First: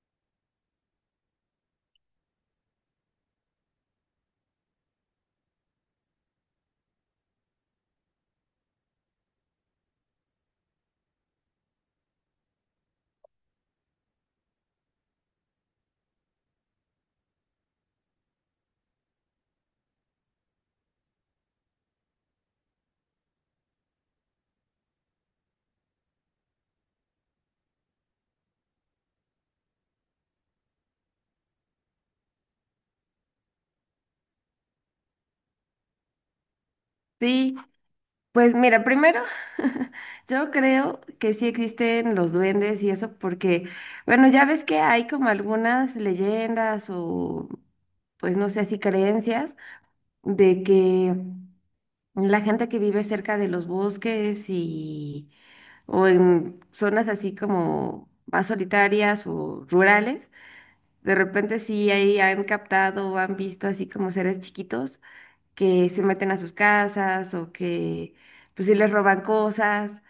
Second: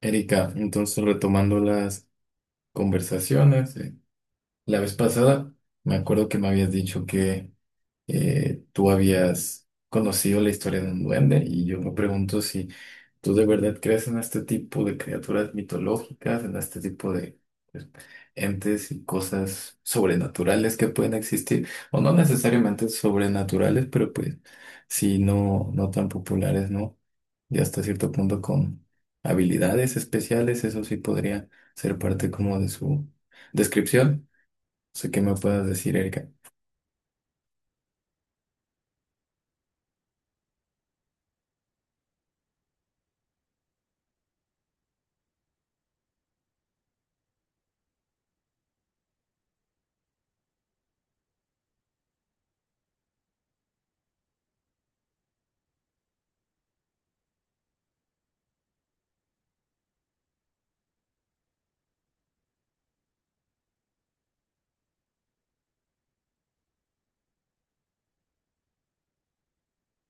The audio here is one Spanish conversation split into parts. Erika, entonces retomando las conversaciones, la vez pasada me acuerdo que me habías dicho que tú habías conocido la historia de un duende y yo me pregunto si tú de verdad crees en este tipo de criaturas mitológicas, en este tipo de pues, entes y cosas sobrenaturales que pueden existir, o no necesariamente sobrenaturales, pero pues sí no, no tan populares, ¿no? Ya hasta cierto punto con habilidades especiales, eso sí podría ser parte como de su descripción. No sé qué me puedas decir, Erika. Sí, pues mira, primero, yo creo que sí existen los duendes y eso, porque, bueno, ya ves que hay como algunas leyendas o, pues no sé, así creencias de que la gente que vive cerca de los bosques y, o en zonas así como más solitarias o rurales, de repente sí ahí han captado o han visto así como seres chiquitos que se meten a sus casas o que pues sí les roban cosas.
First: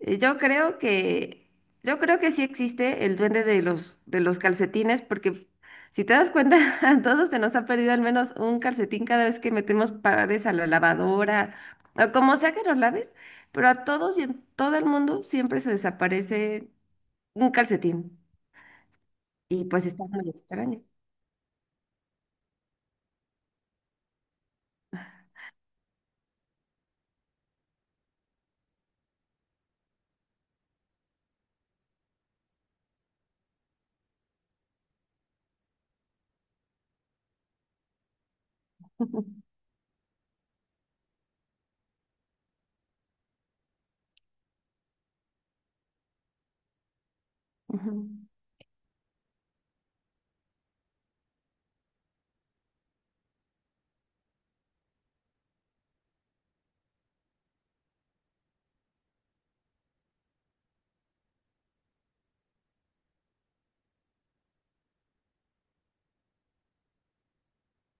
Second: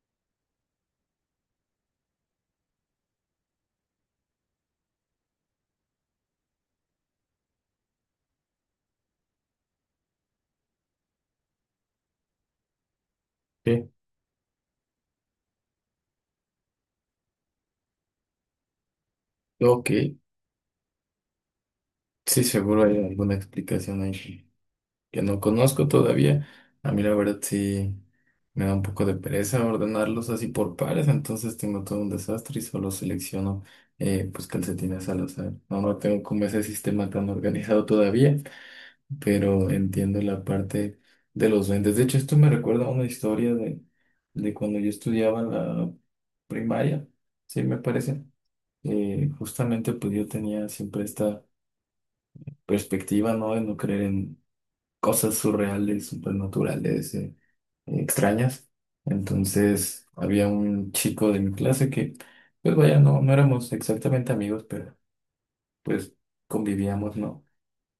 Eh, Yo creo que yo creo que sí existe el duende de los calcetines porque si te das cuenta a todos se nos ha perdido al menos un calcetín cada vez que metemos pares a la lavadora o como sea que los laves, pero a Sí. todos y en todo el mundo siempre se desaparece un calcetín y pues Ok, está muy extraño. sí, seguro hay alguna explicación ahí que no conozco todavía. A mí la verdad sí me da un poco de pereza ordenarlos así por pares, entonces tengo todo un desastre y solo selecciono pues calcetines al azar. No, no tengo como ese sistema tan organizado todavía, pero entiendo la parte de los duendes. De hecho, esto me recuerda a una historia de cuando yo estudiaba en la primaria, sí, me Ujú. parece. Justamente, pues yo tenía siempre esta perspectiva, ¿no? De no creer en cosas surreales, supernaturales, extrañas. Entonces, había un chico de mi clase que, pues vaya, no, no éramos exactamente amigos, pero pues convivíamos, ¿no?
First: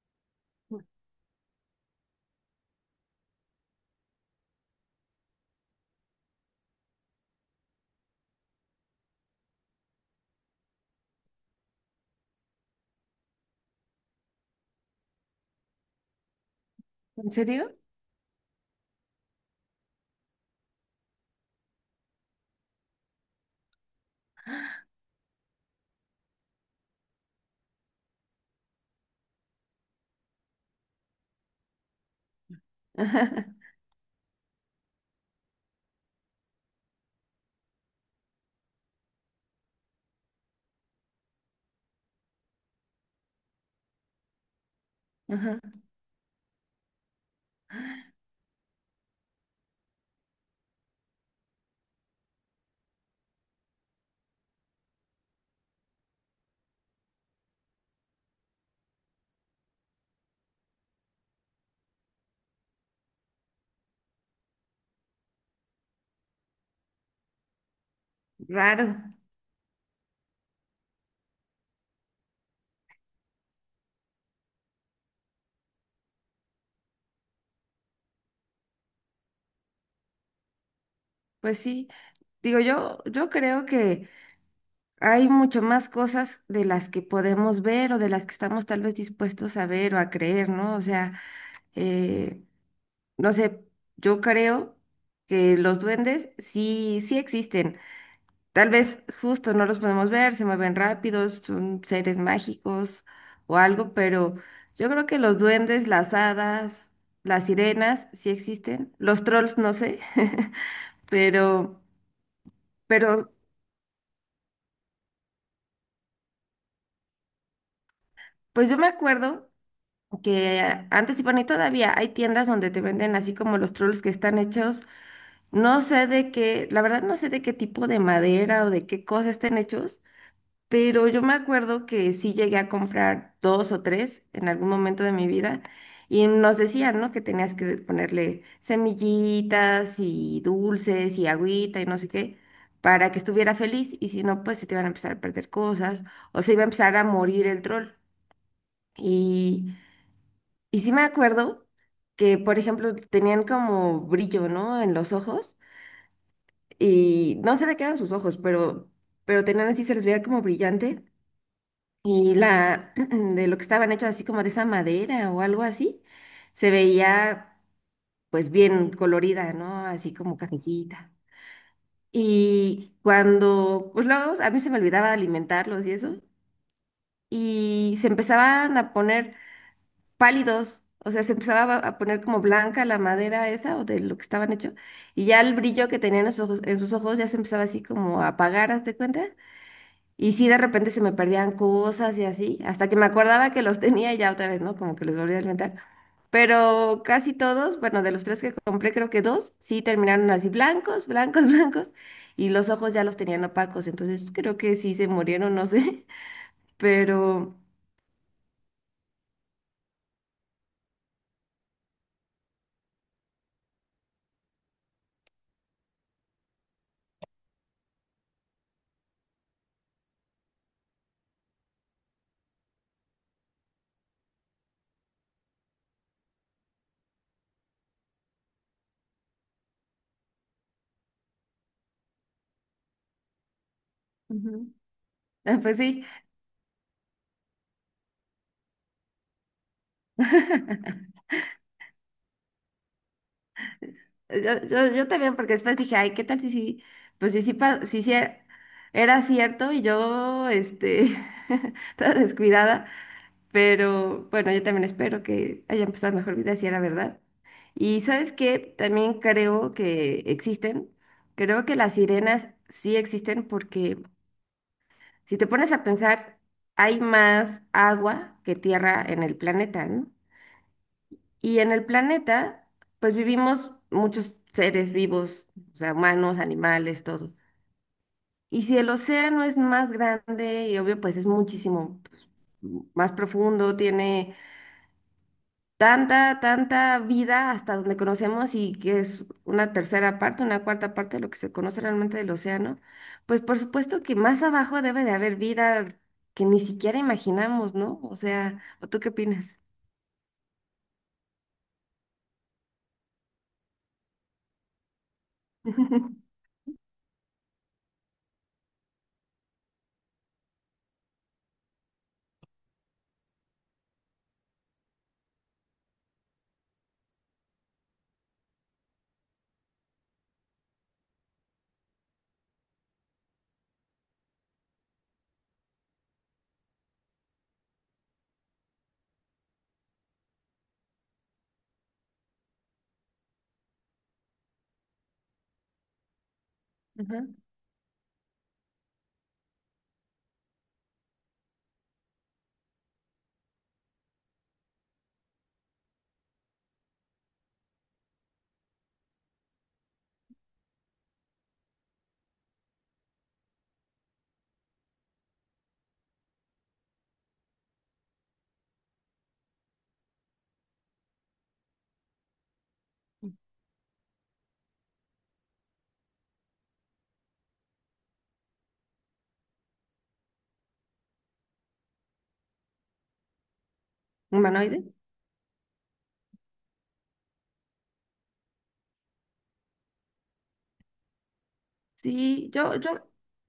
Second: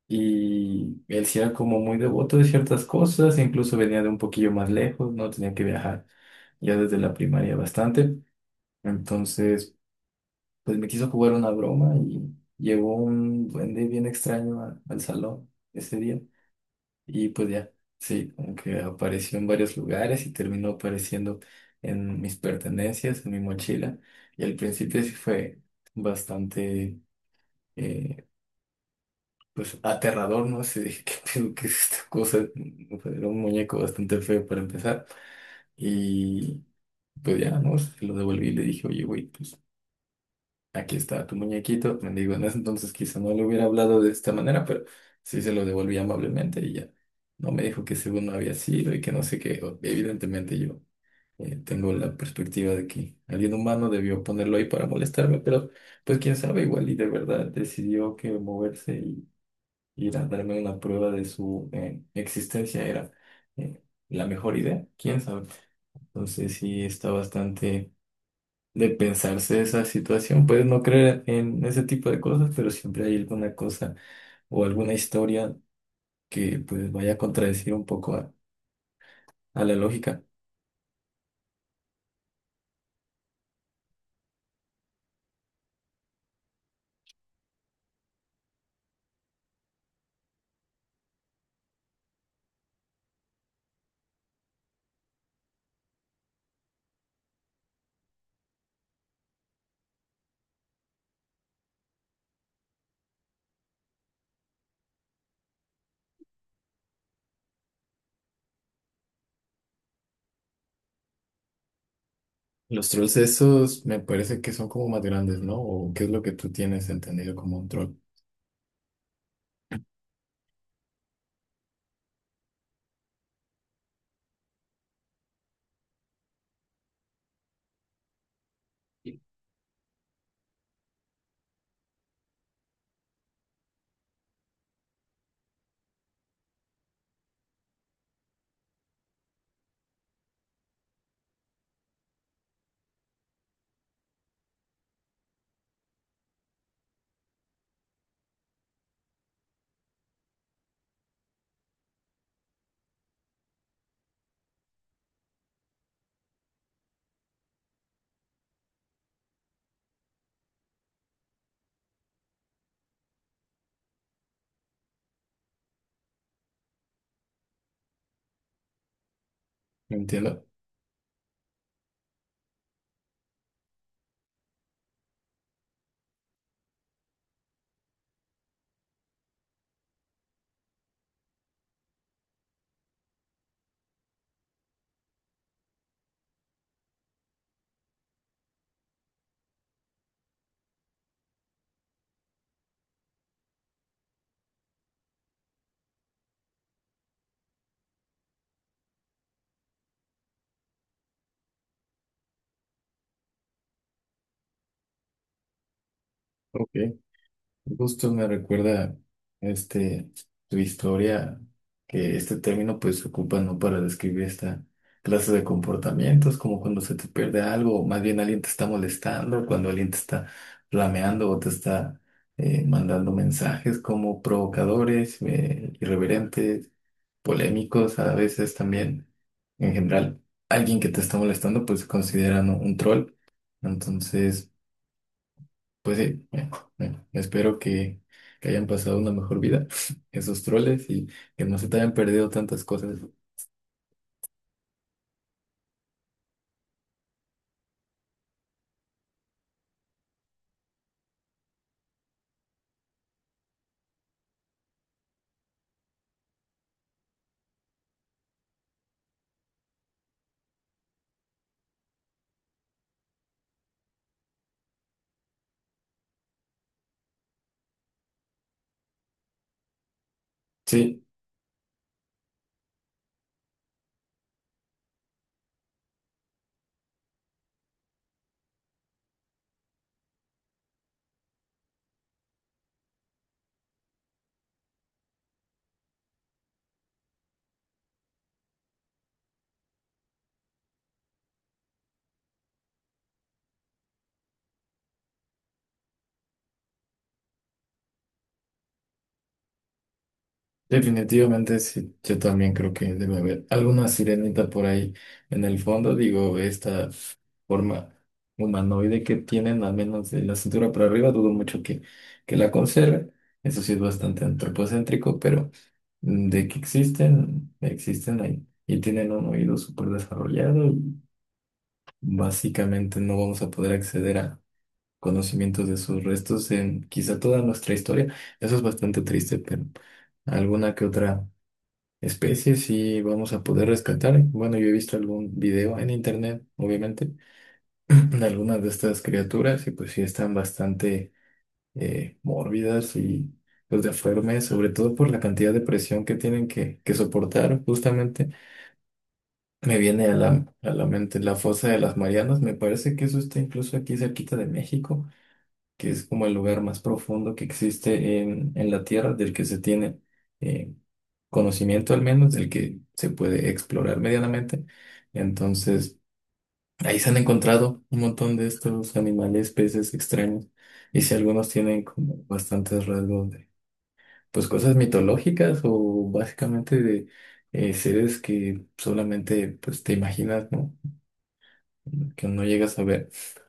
Y él sí era como muy devoto de ciertas cosas, incluso venía de un poquillo más lejos, no tenía que viajar ya desde la primaria bastante. Entonces, pues me quiso jugar una broma y llegó un duende bien extraño al salón ese día. Y ¿En pues ya, serio? sí, como que apareció en varios lugares y terminó apareciendo en mis pertenencias, en mi mochila. Y al principio sí fue bastante... eh, pues aterrador, ¿no? Así dije, ¿qué pedo, qué es esta cosa? Pues, era un muñeco bastante feo para empezar. Y pues ya, ¿no? Se lo devolví y le dije, oye, güey, pues aquí está tu muñequito. Me digo, en ese entonces quizá no le hubiera hablado de esta manera, pero sí se Ajá. lo devolví amablemente y ya. No me dijo que según no había sido y que no sé qué. Evidentemente yo tengo la perspectiva de que alguien humano debió ponerlo ahí para molestarme, pero pues quién sabe, igual y de verdad decidió que moverse ir a darme una prueba de su existencia era eh, la mejor idea, quién sabe. Entonces sí está bastante de Raro. pensarse esa situación. Puedes no creer en ese tipo de cosas, pero siempre hay alguna cosa o alguna historia que pues vaya a contradecir un poco a la lógica. Pues sí. Digo, yo creo que hay mucho más cosas de las que podemos ver o de las que estamos tal vez dispuestos a ver o a creer, ¿no? O sea, eh, no sé, yo creo que los duendes sí existen. Tal vez justo no los podemos ver, se mueven rápidos, son seres mágicos o algo, pero yo creo que los duendes, las hadas, las sirenas sí existen. Los trolls, no sé. pero, Los trolls pero... esos me parece que son como más grandes, ¿no? ¿O qué es lo que tú tienes entendido como un troll? Pues yo me acuerdo que antes y bueno, y todavía hay tiendas donde te venden así como los trolls que están hechos, no sé de qué, la verdad no sé de qué tipo de madera o de qué cosa estén hechos, pero yo me acuerdo que sí llegué a comprar dos o tres en algún momento de mi vida y nos decían, ¿no? Que tenías que ponerle semillitas y dulces y agüita y no sé qué, para que estuviera feliz y si no, pues se te iban a empezar a perder cosas o se iba a empezar a morir el troll. Y, y sí me acuerdo que, por ejemplo, tenían como brillo, ¿no? En los ojos. Y no sé de qué eran sus ojos, pero, tenían así, se les veía como brillante. Y la, de lo que estaban hechos así como de esa madera o algo así, se veía pues bien colorida, ¿no? Así como ¿Entiendo? cafecita. Y cuando, pues luego a mí se me olvidaba alimentarlos y eso. Y se empezaban a poner pálidos, o sea, se empezaba a poner como blanca la madera esa o de lo que estaban hecho, y ya el brillo que tenían en sus ojos, ya se empezaba así como a apagar, ¿haz de cuenta? Y sí, de repente se me perdían cosas y así, hasta que me acordaba que los tenía y ya otra vez, ¿no? Como que los volví a alimentar. Pero casi todos, bueno, de los tres que compré, creo que dos, sí terminaron así blancos, blancos, blancos, y los ojos ya los tenían opacos, entonces creo que sí se murieron, no sé, Ok. pero... Justo me recuerda este, tu historia, que este término pues se ocupa no para describir esta clase de comportamientos, como cuando se te pierde algo, o más bien alguien te está molestando, cuando alguien te está flameando o te está mandando mensajes como provocadores, irreverentes, polémicos, a veces también en general. Alguien que te está molestando pues se considera, ¿no?, un troll. Entonces... Ujú. Ah, pues Pues sí. sí, bueno, bueno, espero que hayan pasado una mejor vida esos troles y que no se te hayan perdido tantas cosas. Yo también, porque después dije, ay, ¿qué tal si sí? Pues si sí, si sí era cierto y yo, este, toda descuidada, pero bueno, yo también espero que haya empezado mejor vida si era verdad. Y ¿sabes qué? También creo que existen, creo que las sirenas sí existen porque si te pones a pensar, hay más agua que tierra en el planeta, ¿no? Sí, Y en el planeta, pues vivimos muchos seres vivos, o sea, humanos, animales, todo. Y si el océano es más grande y obvio, pues es muchísimo más profundo, tiene tanta, tanta vida hasta donde conocemos y que es una tercera parte, una cuarta parte de lo que se conoce realmente del océano, pues por supuesto que más abajo debe de haber vida que ni siquiera imaginamos, ¿no? O sea, ¿o tú qué opinas? definitivamente sí. Yo también creo que debe haber alguna sirenita por ahí en el fondo. Digo, esta forma humanoide que tienen, al menos de la cintura para arriba, dudo mucho que la conserven. Eso sí es bastante antropocéntrico, pero mm, de que existen, existen ahí. Y tienen un oído súper desarrollado. Básicamente no vamos a poder acceder a conocimientos de sus restos en quizá toda nuestra historia. Eso es bastante triste, pero alguna que otra especie sí vamos a poder rescatar. Bueno, yo he visto algún video en internet, obviamente, Ajá. de algunas de estas criaturas y pues sí están bastante mórbidas y pues deformes, sobre todo por la cantidad de presión que tienen que soportar justamente. Me viene a a la mente la fosa de las Marianas, me parece que eso está incluso aquí cerquita de México, que es como el lugar más profundo que existe en la Tierra, del que se tiene eh, conocimiento al menos, del que se puede explorar medianamente. Entonces, ahí se han encontrado un montón de estos animales, peces extraños, y si algunos tienen como bastantes rasgos pues cosas ¿Humanoide? mitológicas o básicamente de seres que solamente pues te imaginas, ¿no? Que no Sí, llegas a ver.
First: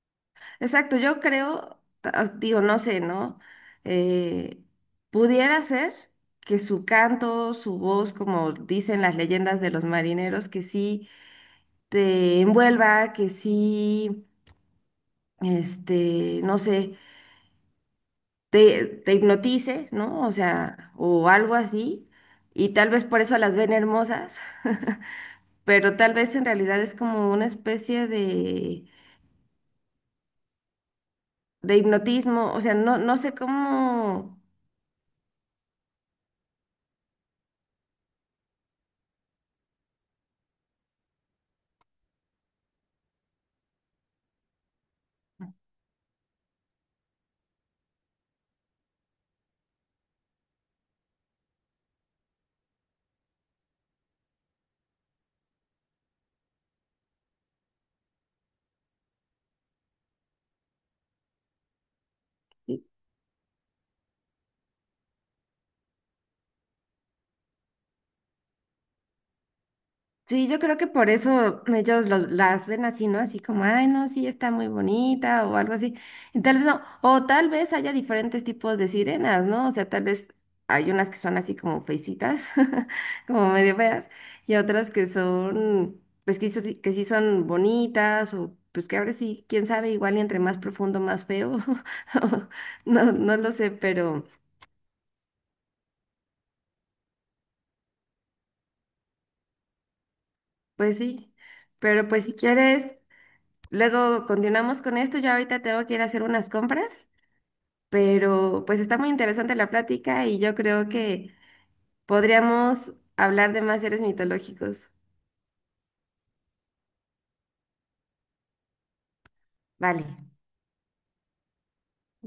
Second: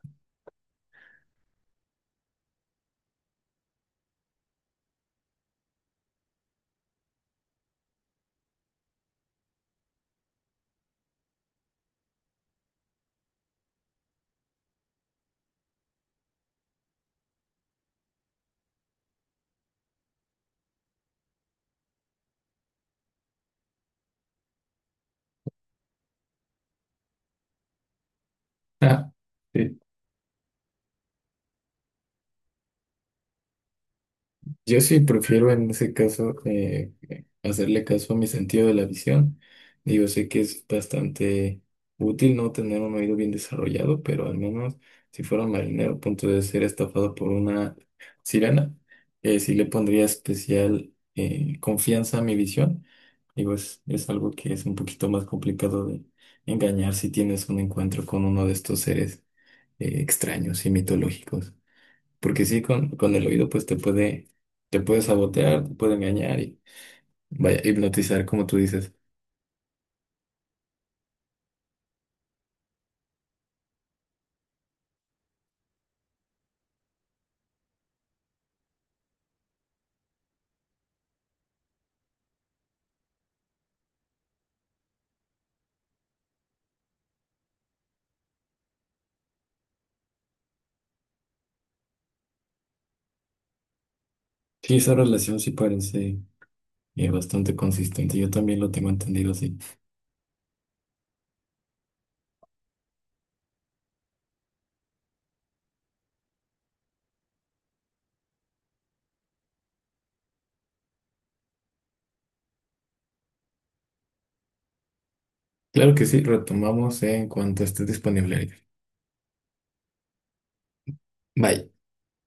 exacto, yo creo, digo, no sé, ¿no? Eh, pudiera ser que su canto, su voz, como dicen las leyendas de los marineros, que sí te envuelva, que sí, este, no sé, te hipnotice, ¿no? O sea, o algo así, y tal vez por eso las ven hermosas, pero tal vez en realidad es como una especie de, Sí. de hipnotismo, o sea, no, no sé cómo. Yo sí prefiero en ese caso hacerle caso a mi sentido de la visión. Digo, sé que es bastante útil no tener un oído bien desarrollado, pero al menos si fuera marinero a punto de ser estafado por una sirena, sí le pondría especial confianza a mi visión. Digo, es algo que es un poquito más complicado de engañar si tienes un encuentro con uno de estos seres extraños y mitológicos. Porque sí, con el oído pues te puede sabotear, te puede engañar y vaya, hipnotizar, como tú dices. Sí, yo creo que por eso ellos los, las ven así, ¿no? Así como, ay, no, sí, está muy bonita o algo así. Y tal vez no, o tal vez haya diferentes tipos de sirenas, ¿no? O sea, tal vez hay unas que son así como feicitas, como medio feas, y otras que son, pues que, sí, que sí son bonitas o pues que ahora sí, quién sabe, igual y entre más profundo, más feo. No, no lo sé, pero Sí, esa relación sí parece bastante consistente. Yo también lo tengo entendido así. pues sí. Pero pues si quieres. Luego continuamos con esto. Yo ahorita tengo que ir a hacer unas compras, pero pues está muy interesante la plática y yo creo que podríamos hablar de más seres mitológicos. Claro que sí, retomamos en cuanto estés disponible, Erika. Vale. Bye.